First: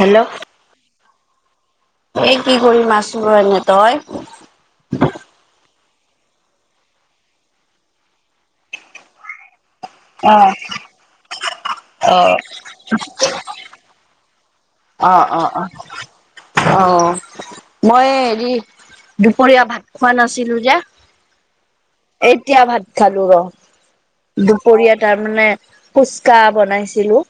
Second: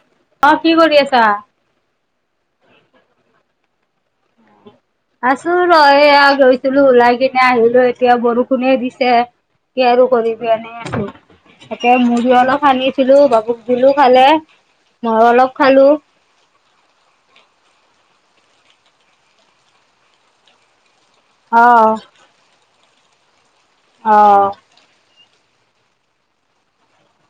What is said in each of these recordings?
Hello অ কি কৰি আছা এই কি কৰি মাছ ম এনে তই আছো ৰ এইয়া গৈছিলো ওলাই কিনে আহিলো এতিয়া বৰষুণে দিছে কি আৰু কৰিবি অ', এনেই আছো তাকে মু়ি অলপ সাননিছিলো বাবু দলো খালে মই অ', অ', অলপ অ', খালো অ মই হেৰি দুপৰীয়া ভাত খোৱা নাছিলো যে অ এতিয়া ভাত খালো ৰ অ দুপৰীয়াত তাৰ মানে ফুচকা বনাইছিলো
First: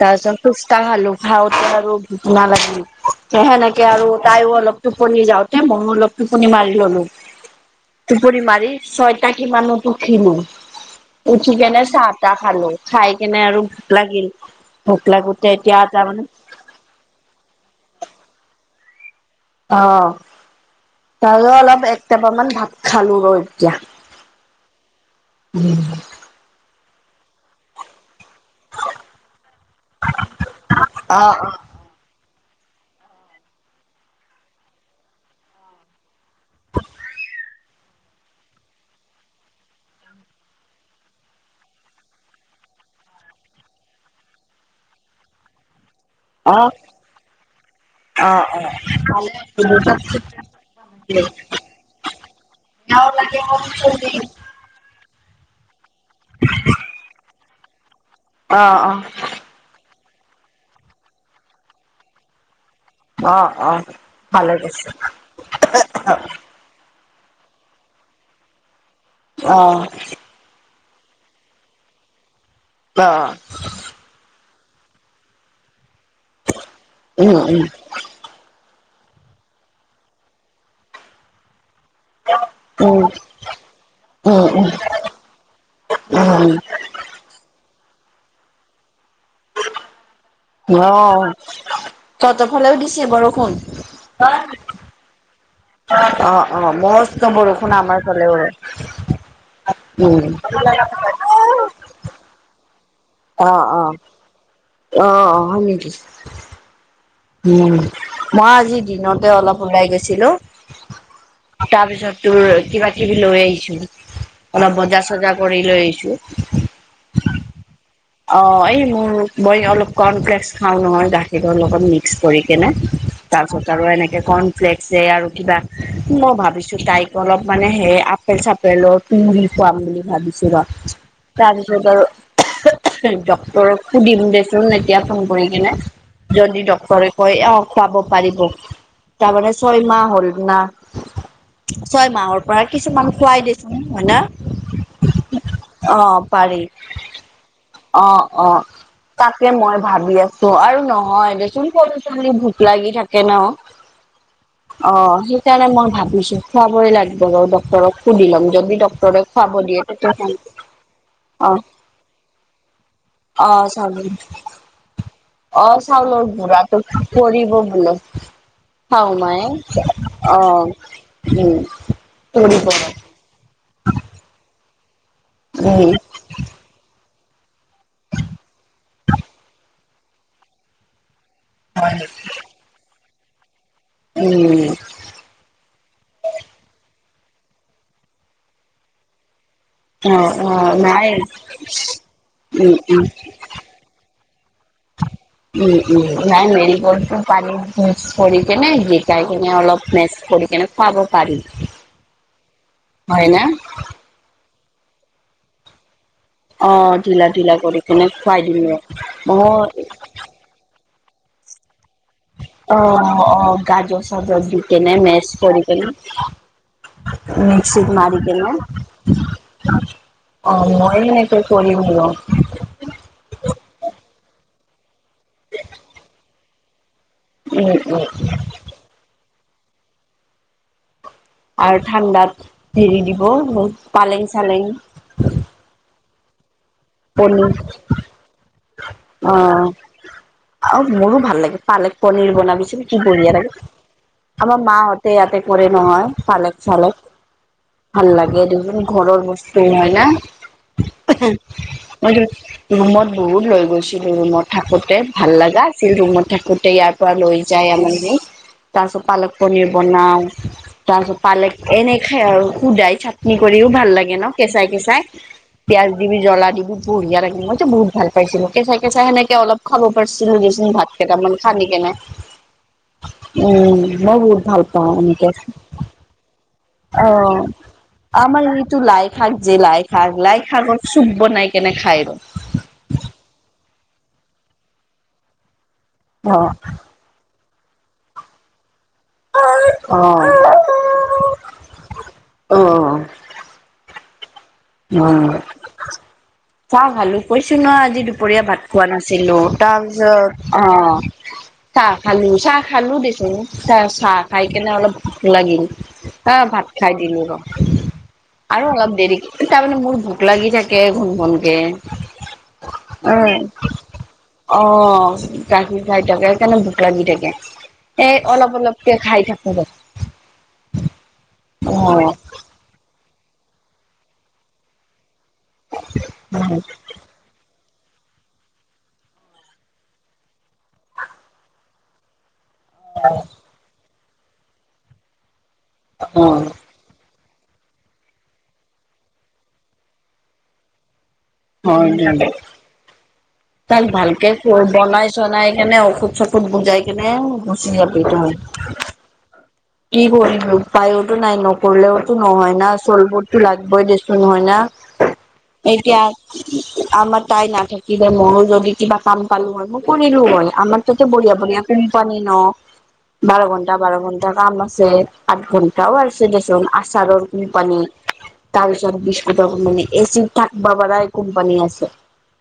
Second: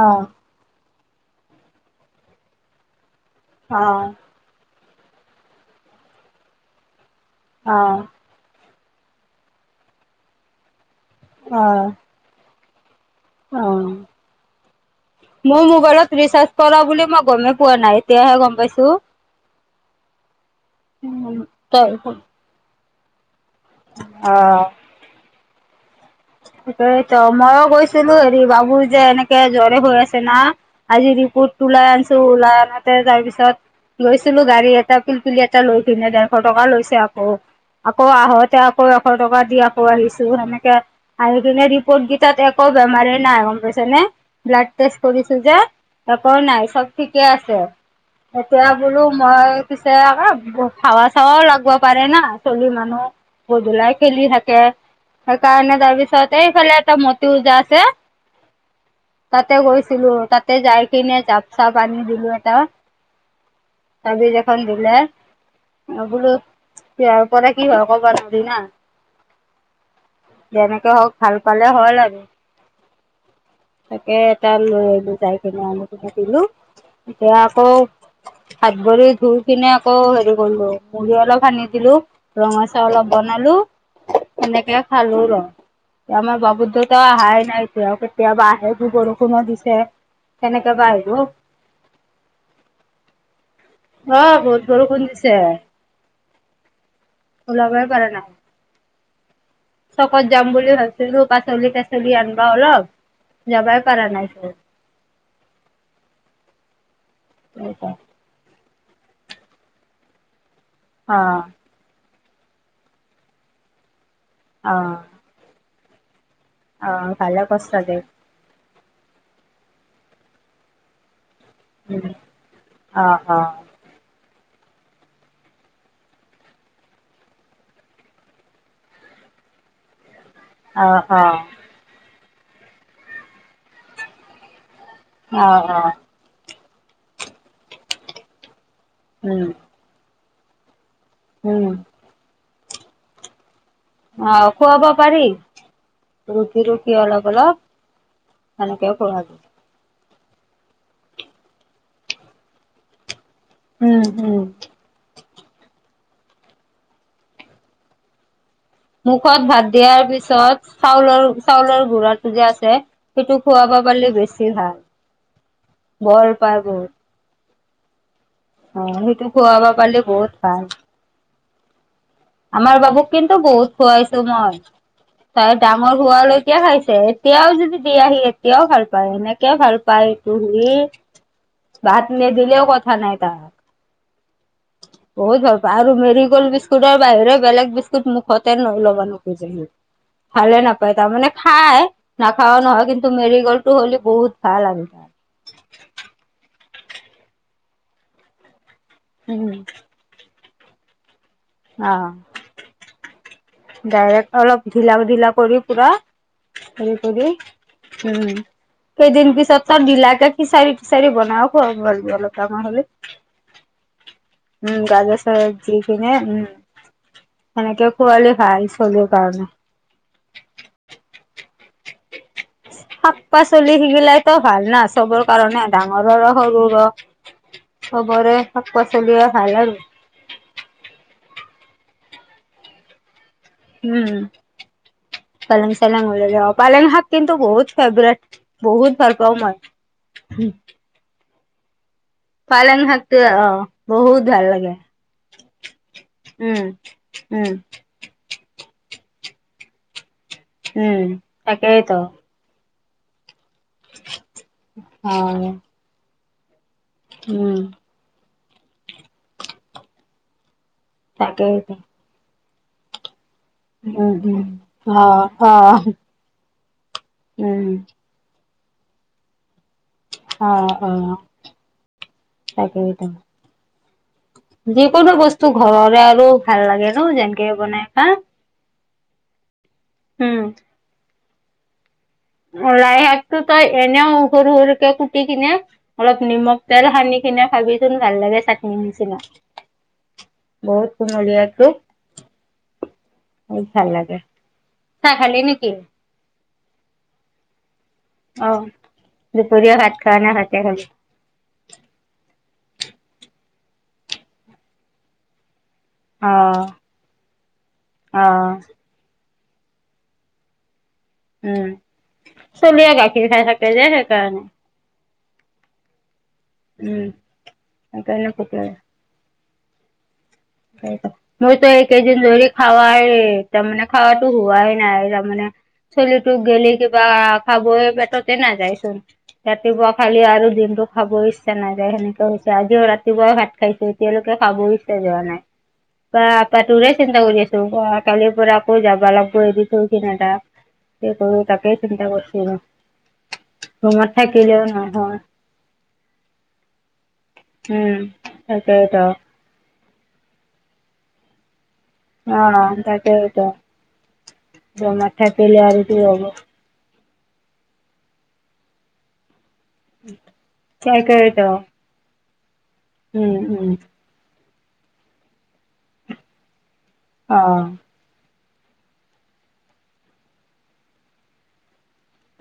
অ অ তাৰ পিছত ফুচকা খালো খা আৰু ঘূটনা লাগিল স সেনেকে আৰু তাইয়ো অলপ টোপনি যাওঁতে মইয়ো অলপ টোপনি মাৰি ললো অ টোপনি মাৰি ছয়টা কিমানোত উঠিলো উঠি কেনে চাহ তাহ খালো খাই কেনে আৰু অ ভোক লাগিল ভোক লাগোতে এতিয়া তাৰ মানে চল বুলি মই গমেই পোৱা নাই তেতিয়াহে গম পাইছো অ তাৰত অলপ তই একটাব মান ভাত খালো ৰ এতিয়া অ উম তিকেই ত মইও গৈছিলো হেৰি বাবুৰ যে এনেকে জ্বৰে হৈ আছে না আজি অ', ৰিপুত ওলাই আনছো ওলাই আনাতে তাৰ পিছত লৈছিলো গাড়ী এটা পিলপুলি এটা লৈ পিনে ডেৰশ টকা লৈছে আকৌ আকৌ আহোঁতে আকৌ এশ টকা দি আকৌ আহিছো সেনেকে আৰু সেইনে ৰিপৰ্ট কেইটাত একো বেমাৰে নাই গম পাইছেনেে ব্লাড টেষ্ট কৰিছো যে ত ক নাই অ', সব ঠিকে আছে অ', অ', এতিয়া বোলো ভালে মই পিছে আ হাৱা চাৱাও লাগব পাৰে না চলি বেয়াও মানুহ লাগে মনটো গধূলাই বেয়াও লাগে মনটো খেলি থাকে সেইকাৰণে তাবিছতে এইফাল এটা মট ওজা আছে অ অ তাতে গৈছিলো তাতে যাই কিনে জাপ চাপ আনি দিলো এটা অ', অ', তাবিজ ভালে এখন গৈছে। দিলে বোলো তহাৰ পৰা কি হয় কবা ধৰি না অ যেনেকে হওক ভাল পালে হল আৰু অ তাকে এটা লৈ আহিলো যাই কিনে দিলো দিলো এতিয়া উম, উম, আকৌ হাত ভৰি ধুই কিনে আকৌ হেৰি কৰিলো মুৰি অলপ সানি দিলো ৰঙচাও উম, অলপ বনালো উম, সনেকে খালো ৰ আমাৰ বাবু উম, দেউতা অহাই নাই তেওঁ কেতিয়াবা আহে যি বৰষুণো দিছে কেনেকে বা আহিব অ ততৰফালেও দিছে বৰষুণ অ বহুত বৰষুণ দিছে অ অ মস্ত বৰষুণ ওলাবই আমাৰ পৰা নাই। ফালে ৰ উম চেনী আন বা অলপ অ যাবাই অ পাৰা নাইচোন অ অ হয় নেকি উম মই আজি দিনতে অলপ ওলাই গৈছিলো অ তাৰ পিছত তোৰ কিবা কিবি লৈ আহিছো অলপ অ'। বজা চজা কৰি লৈ আহিছো অ ভালে কৰছা দে অ এই মোৰ বই অলপ কনপ্লেক্স খাও নহয় গাত সেইবোৰ লগত উম, মিক্স কৰি কিনে অ', অ'। তাৰপছত আৰু এনেকে কৰ্নফ্লেক্স আৰু কিবা মই ভাবিছোঁ তাইক অলপ মানে সে চাপেল তুঙৰি খুৱাম বুলি ভাবিছো আ অ' অ'। তাৰপিছত আৰু ড্টৰক সুধিম দেচোন এতিয়া ফোন কৰি অ', কিনে। অ', যদি ডক্তৰে কয় অ' পাব পাৰিব, উম, তাৰমানে ছয়মাহ হ'ল না। উম। ছয় মাহৰ পৰা কিছুমান খুৱাই দিছে। হয় অ' খুৱাব পাৰি ন, অ' পাৰি। ৰুটি ৰুটি অলপ অলপ। অ' অ' সেনেকে খুৱাবি তাকে। মই ভাবি আছো আৰু নহয় দেচোন সৰু চলি ভোক লাগি থাকে ন। উম হম। অ' সেইকাৰণে মই ভাবিছো খুৱাবই লাগিব বাৰু ড্টৰক সুধি লম যদি ডক্তৰে মুখত খুৱাব ভাত দিয়ে দিয়াৰ তেতিয়া খাম। পিছত চাউলৰ অ', চাউলৰ গুৰাটো যে আছে। সেইটো অ' খুৱাব চল পাৰিলে বেছি ভাল অ' বল চাউলৰ পায় গুৰাটো। বহুত কৰিব বোলে, অ খাও সেইটো মায়ে, খুৱাব পাৰিলে বহুত ভাল অ' উম। কৰিব আমাৰ বাবুক কিন্তু বহুত খোৱাইছো মই, তাই উম, ডাঙৰ হোৱালৈ এতিয়া খাইছে এতিয়াও যদি দি আহি এতিয়াও ভাল পায় এনেকে ভাল পায় এইটো হী বাত নিদিলেও কথা নাই তাক। উম। বত ভাল আৰু মেৰি গলড বিস্কুট। ৰ বাহিৰে বেলেগ বিস্কুট মুখতে নৈ ল'ব নোখোজে হি অ', ভালে অ', নাপায়, নাই তাৰমানে খাই, নাখাও উম, নহয় উম, কিন্তু মেৰি গাৰ্লটো হ'লে বহুত ভাল আৰু। উম উম নাই মেৰি গলটো পানীত মিক্স কৰি কিনি কেনে দিম। শিকাই উম কিনে অলপ মেস কৰি কেনে খুৱাব পাৰি। অ'। হয় ন। ডাইৰেক্ট অলপ ঢিলা ঢিলা কৰি পুৰা অ', ঢিলা ঢিলা [unintelligible] কৰি কেনে খুৱাই উম, দিম ৰ। কেই দিন মই পিছত তাৰ বিলাদে কিচাৰী তিচাৰি বন খোৱাল অ' অ' গাজৰ চাজৰ দি উম কেনে গাজৰ মেচ চাজৰ কৰি দি কেনে কিনে উম সেনেকে মিক্সিত মাৰি খোৱালে কিনে। ভাল [unintelligible] চলিৰ কাৰণে অ' মইও এতিয়া কৰিম আৰু। শাক পাচলি সিগিলাই তো ভাল ন চব কাৰণে ডাঙৰৰ ৰ সৰু ৰ। উম, উম, সবৰে শাক পাচলিএই ভাল আৰু। আৰু ঠাণ্ডাত, হেৰি দিব বহ উম, পালেং চালেং ওলাই যাব, পালং শাক কিন্তু পনীৰ বহুত ফেভৰেট, বহুত ভাল পাওঁ মই, অ', হম। আৰু মোৰো ভাল লাগে। পালেক পনীৰ পালেং বনাবিছিল কি শাকটো বঢ়িয়া অ লাগে, বহুত ভাল আমাৰ লাগে মাহঁতে ইয়াতে কৰে নহয় পালেক উম, চালেক। উম। ভাল লাগে দুজন ঘৰৰ বস্তু হয় ন। উম, তাকেইতো। ৰুমত বহুত লৈ গৈছিলো ৰুমত থাকোতে ভাল অ', লগা আছিল ৰুমত থাকোতে ইয়াত। লৈ উম, যায় আমাৰ, তাৰ পিছত পালক পনিৰ বনাও। তাৰিছত পালেক তাকেইতো এনেকে আৰু সুদাই থাকে। নি কৰিও ভাল উম, লাগে ন উম, কেঁচাই-কেচাই, অ', অ', পিয়াজ জ্বলা দিব বঢিয়া লাগিল মইত উম, বহুত ভাল পাইছিলোে চে চাইেনেকে অলপ খাব পাৰছিলো দেচোন অ', ভাত অ', কেইটামান খান কেনে, তাকেইতো উম মই বহুত ভাল পাওঁ যিকোনো এনেকে, বস্তু ঘৰৰে আৰু ভাল লাগে ন' অ' যেনকে বনাই খা আমাৰ এইটো লাই থাক য লাই খাক লাই উম, খাক চুব নাই কেনে খাই ৰ। লাইশাকতো তই এনেও সৰু সৰুকে কুটি কিনে অলপ নিমখ তেল সানি সেইনেনা ভাবি চোন ভাল লাগে চাটনি নিচিনা। অ অ বহুত কমলীয়া তো অ বত ভাল লাগে। অ চাহ খালি নেকি? চা ভালো কৈছো ন আজি দু দুুপৰীয়া ভাত অ', খোৱা নাছিলো দুপৰীয়া ভাত খোৱা নে ভাতে তাৰপিছত অ খালি? চাহ খালো চাহ খালো দেছোন চাহ চাহ খাই কেনে অলপ ভাল লাগিল আহ অ', ভাত খাই দিলো ৰ অ', আৰু অলপ দেৰি তাৰমানে মোৰ ভ ভোক লাগি থাকে ঘোন উম, চলিয়ে ঘণকৈ গাখীৰ খাই উম থাকে যে সেইকাৰণে। অ গাখীৰ খাই থাকে সেইকাৰণে ভোক উম, লাগি থাকে এই সেইকাৰণে অলপ কুকুৰ অলপকে খাই থাকো ব মোৰ তো একেইদিন ধৰি খোৱা আৰু তাৰ মানে খোৱাটো হোৱাই নাই তাৰ মানে চলটুক অ গলেি কিবা খাব পেটতে না যাইচোন ৰাতিপুৱা খালি আৰু দিনটো খাব ইচ্ছা নাই যখেক হৈছে আজিও ৰাতিপুৱা প আপা টৰেছ এ ত গল কালিৰ পৰা আকৌ যাবা লাগিব এৰি থো সিন এটা সেই কৰ তাকে হয় চিন্তা কৰিছো তাক ৰুমত ভালকে থাকিলেও বনাই নহয়। চনাই কেনে ঔষুধ চষুধ সেইাকেইত কি কৰিম উপায়তো নাই নকৰিলেও এইটো নহয় না অ'। চল বৰ্ডটো তাকেইতো লাগিবই দেচোন নহয় না জমাত থাকিলে আৰু কি হ'ব। এতিয়া আমাৰ তাই নাথাকিলে মইো যদি কিবা কাম পালো আৰু কৰিলো হয় আাৰ তো বঢিয়া তাকেইতো বঢ়িয়া কোম্পানী ন উম, বাৰ উম, ঘন্টা বাৰ ঘণ্টা এটা কাম আছে আঠ ঘন্টাও আৰুছে দেচোন আচাৰৰ অ', কোম্পানী তাৰপিছত বিস্কুটৰ কোম্পানি মানে এ চি থাকিব পাই কোম্পানী আছে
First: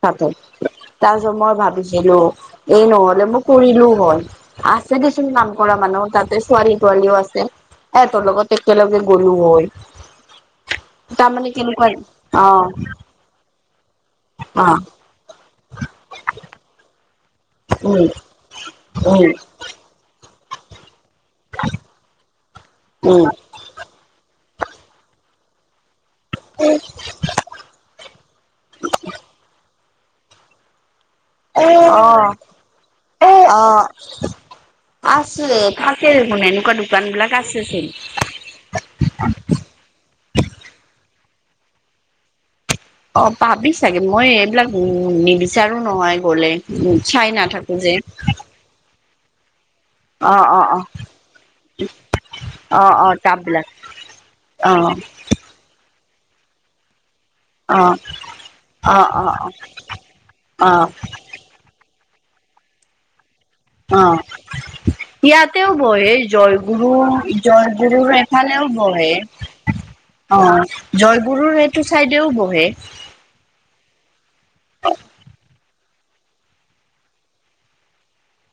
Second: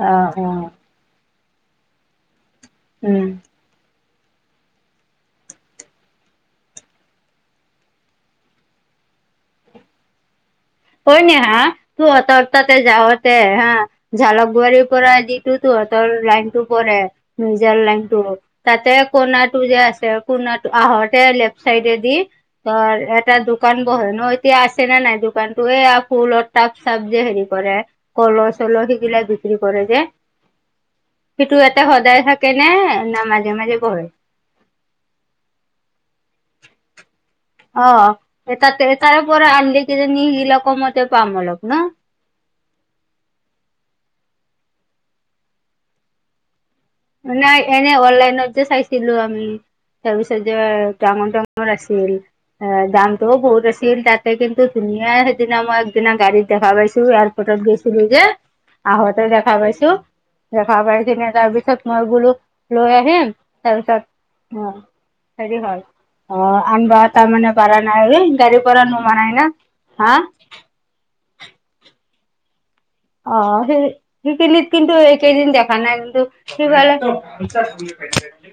ত অ', অ'। তাৰপিছত মই ভাবিছিলো এই উম, নহলে মোক কৰিলোও হল আছে দেচোন নাম কৰা মানুহ তাতে ছোৱালী বোৱিৰি আছে এ তোৰ লগত একেলগে গলো হয় হয় ন তাৰমানে হা কেনেকুৱা তোৰ অত অ তাতে যাাৱতে হা ঝালক অ', বোৱাৰাৰীৰ পৰা দি তোহঁতৰ লাইনতটো পৰে মউজিয় লাইন উম, টো তাতে উম, কণাত যে আ ক আহতে লেফ চাইড দি উম। এটা দোকান বহে ন এতিয়া আছে নাই দোকানতটো এই ফুলত তাপ চাপ যে হেৰি কৰে কলহ চলহ সিগিলাক বিক্ৰী কৰে যে সিটো এতে সদায় অ', থাকে নে না মাজে মাজে অ', বঢ়ে আছে ফচ ম এনেকুৱা দোকান বিলাক আছে চ এটাাত এ তাৰে পৰা আনিলে কিজানি নিহিল কমতে পাম অলপ ন অ ভাবি চাগে মই এইবিলাক নিবিচাৰো নহয় গলে চাই নাই নাথাকো যে। এনেই অনলাইনত যে চাইছিলো আমি তাৰিছ অ', যে অ', অ', ডাঙৰ ডাঙৰ আছিল অ দামটোও বহুত আছিল তাতে কিন্তু অ', ধুনীয়া সেইদিনা মই একদিনা গাড়ীত দেখা পাইছো আৰু ফটত অ', গৈছিলো যে অ', আহোঁতে অ', দেখা পাইছো দেখা অ', পাই কিনে তাৰ পিছত মই গলো লৈ আহিম অ'। তাৰপিছত অ হেৰি ইয়াতেও হয় বহে অ জয়গুৰু আনিব তাৰমানে প়াৰা জয়গুৰুৰ নাই গাড়ী এফালেও পৰা বহে নামা নাই‌ ন অ জয়গুৰুৰ এইটো চাইডেও বহে অ সেই সেইখিনিত কিন্তু এই কেইদিন দেখা নাই কিন্তু সেইফাল সেই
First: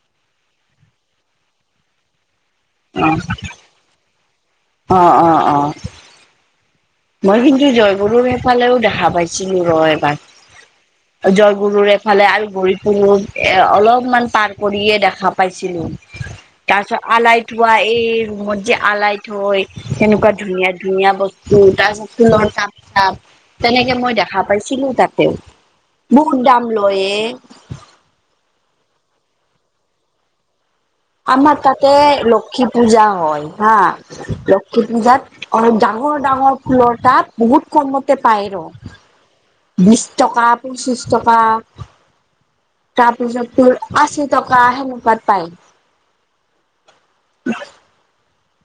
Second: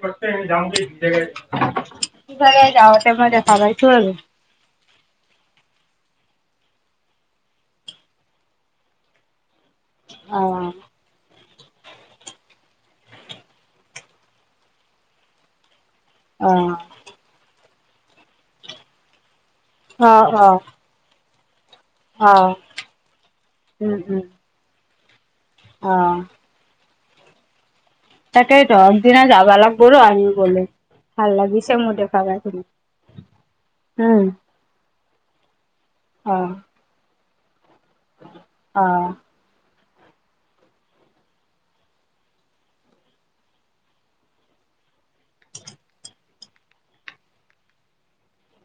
ফালে জাউতে‌ মই দেখা পাইছোঁ আৰু অ অ অ মই কিন্তু জয় গৰু সেইফালেও দেখা পাইছিলো ৰয় অ', জয়গুৰুৰ এফালে আৰু গুৰুৰ ফুৰু এ অলপমান পাৰ কৰিয়ে দেখা পাইছিলোঁ। অ তাৰ পিছত আলাই থোৱা, এই ৰুমত যে আলাই থৈ অ তেনেকুৱা অ ধুনীয়া। ধুনীয়া বস্তু তাৰ পিছত অ ফুলৰ তাপ চাপ, উম তেনেকে মই উম দেখা পাইছিলোঁ, তাতেও- অ', বহুত দাম লয়ে তাকেটো আগদিনা যাব লাগিবো আমি ব আমাৰ তাতে লক্ষী পূজা হয় হা, উম লক্ষী পূজাত অ', ডাঙৰ অ ডাঙৰ ফুলৰ তাব বহুত কমতে পায় অ ৰ বিশ টকা, পচিছ টকা। তাৰপিছত ফুল আশি তকা, হেনেকোৱাত পাই। উম।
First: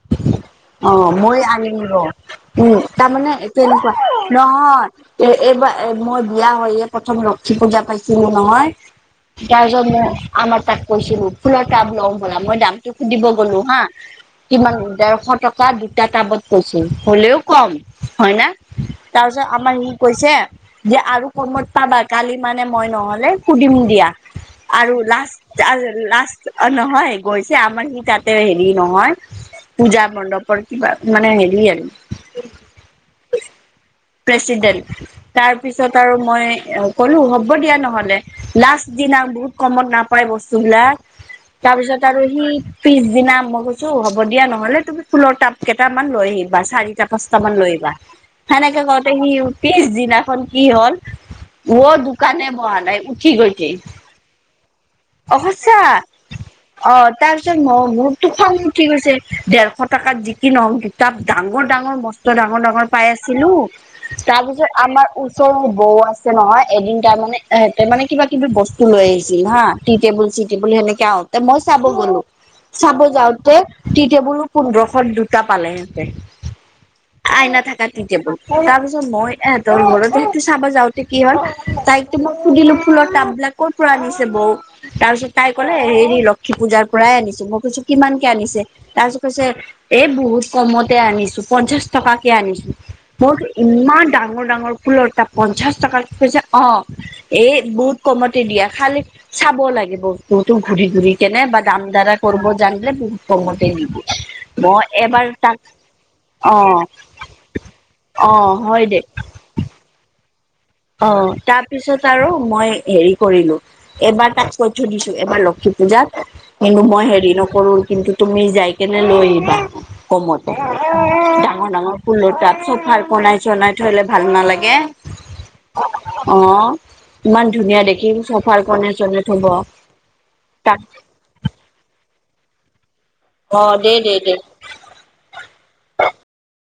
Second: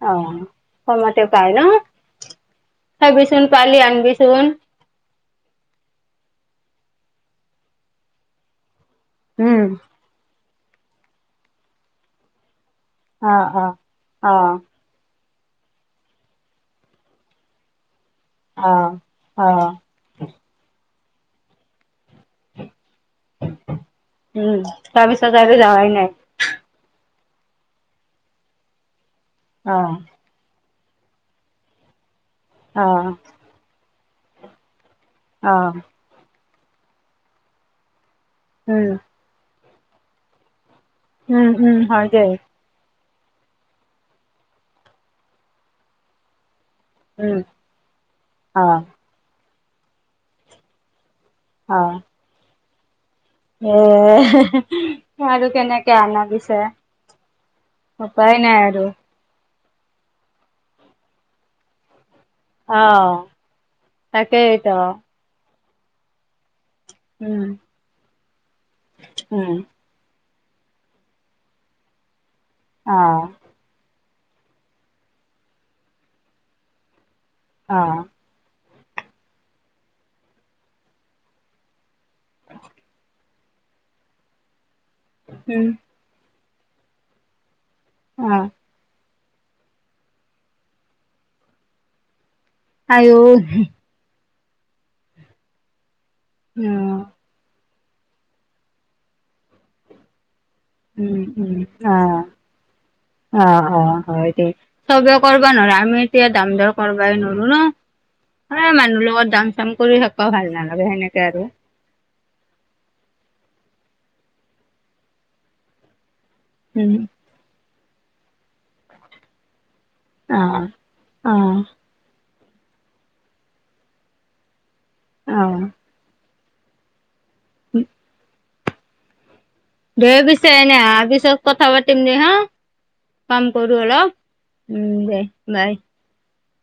অ'। অ', কমতে মই পাই ন আনিম ৰ, উম্, তাৰমানে চাবিচোন পালি তেনেকুৱা আনবিচোন নহয় এ, এইবাৰ মই বিয়া হৈয়ে প্ৰথম লক্ষী পূজা পাইছিলোঁ নহয়। উম তাৰ পিছত মই আমাৰ তাক কৈছিলোঁ, ফুলৰ টাব লওঁ বোলা মই দামটো সুধিব অ অ গলোঁ হা অ'। কিমান ডেৰশ টকা দুটা টাবত কৈছিল, হ'লেও কম। হয় না, অ তাৰপিছত অ আমাৰ কৈছে যে আৰু কমত পাবা, কালি মানে মই নহ'লে সুধিম দিয়া। উম, আৰু তাৰপিছত আৰু লাষ্ট, যাৱাই নাই। লাষ্ট অ', নহয় গৈছে, আমাৰ সি তাতে হেৰি নহয়। অ'। পূজা মণ্ডপ কিবা মানে হেৰি আৰু অ'। প্ৰেচিডেণ্ট। তাৰ অ', পিছত আৰু মই ক'লো হ'ব দিয়া নহ'লে। উম, লাষ্ট দিনা বহুত কমত নাপাই বস্তুবিলাক, উম, উম, হয় তাৰপিছত আৰু দে, সি পিছদিনা মই কৈছোঁ হ'ব দিয়া নহ'লে, তুমি ফুলৰ টাব কেইটামান লৈ আহিবা চাৰি টা উম, পাঁচটামান লৈ আহিবা। অ'। সেনেকে সি পিছদিনাখন কি হ'ল, ৱ অ'। দোকানে বহা নাই। কি কৰিছে ই, এ অ', আৰু সঁচা কেনেকে আনা পিছে অ', তাৰপিছত ম মোৰ তটো উপায় খং নাই উঠি আৰু। গৈছে। দেৰশ টকাত যিকি নহওঁক, দুটা ডাঙৰ ডাঙৰ মস্ত ডাঙৰ ডাঙৰ পাই অ', আছিলোঁ তাৰ পিছত তাকেইতো, আমাৰ ওচৰৰে বৌ আছে নহয়, এদিন তাৰমানে উম, এহেতে মানে কিবা কিবি বস্তু লৈ আহিছিল উম, হা টি টেবুল চি টেবুল সেনেকে আহোতে, মই চাব গলোঁ। চাব অ', যাওঁতে টি টেবুলো পোন্ধৰশত দুটা পালে সিহঁতে, আইনা থকা টি অ'। টেবুল। তাৰ পিছত মই এহঁতৰ ঘৰতেঁ চাবা যাওঁতে কি হ'ল তাইক মই সুধিলোঁ, ফুলৰ টাববিলাক কৰ পৰা আনিছে বৌ। তাৰ পিছত তাই উম, ক'লে হেৰি লক্ষী পূজাৰ পৰাই আনিছোঁ, মই কৈছোঁ কিমানকে অ', আনিছে তাৰ পিছত কৈছে, এই বহুত কমতে আনিছোঁ। পঞ্চাশ টকাকে আনিছোঁ। আইও মোক ইমান ডাঙৰ ডাঙৰ ফুলৰ তাব পঞ্চাশ টকাত কৈছে অ', এই বুট কমতে দিয়ে, খালী চাব লাগিব। ততো ঘূৰি ঘূৰি উম, কেনে উম, বা দাম দাৰা অ'। কৰব জানলে, বহুত অ', কমতে নি অ', হয় দে, চবে কৰিব নোৱাৰে, আমি এতিয়া দামদৰ অ কৰবাই নোৱাৰো ন। অ'। ইমান হয় দে মানুহৰ লগত দাম চাম কৰি থাকবৌ ভাল নালাগে। অ' সেনেকে তাত আৰু। তাৰপিছত আৰু মই হেৰি কৰিলোঁ। এবাৰ তাক কৈ থৈ দিছোঁ। এবাৰ লক্ষী পূজাত কিন্তু উম, মই হেৰি নকৰোঁ, কিন্তু তুমি যাই কেনে লৈ আহিবা। কমতে অ', অ', ডাঙৰ ডাঙৰ ফুলৰ তাত চফাৰ কনাই চনাই থৈলে ভাল নালাগে। অ'। অ', ইমান ধুনীয়া দেখিম চাফাৰ কনে চনে থব। দে পিছে এনে তাক আহাৰ পিছত কথা পাতিম দে হা কাম অ কৰো দে দে অলপ। দে উম, দে বাই।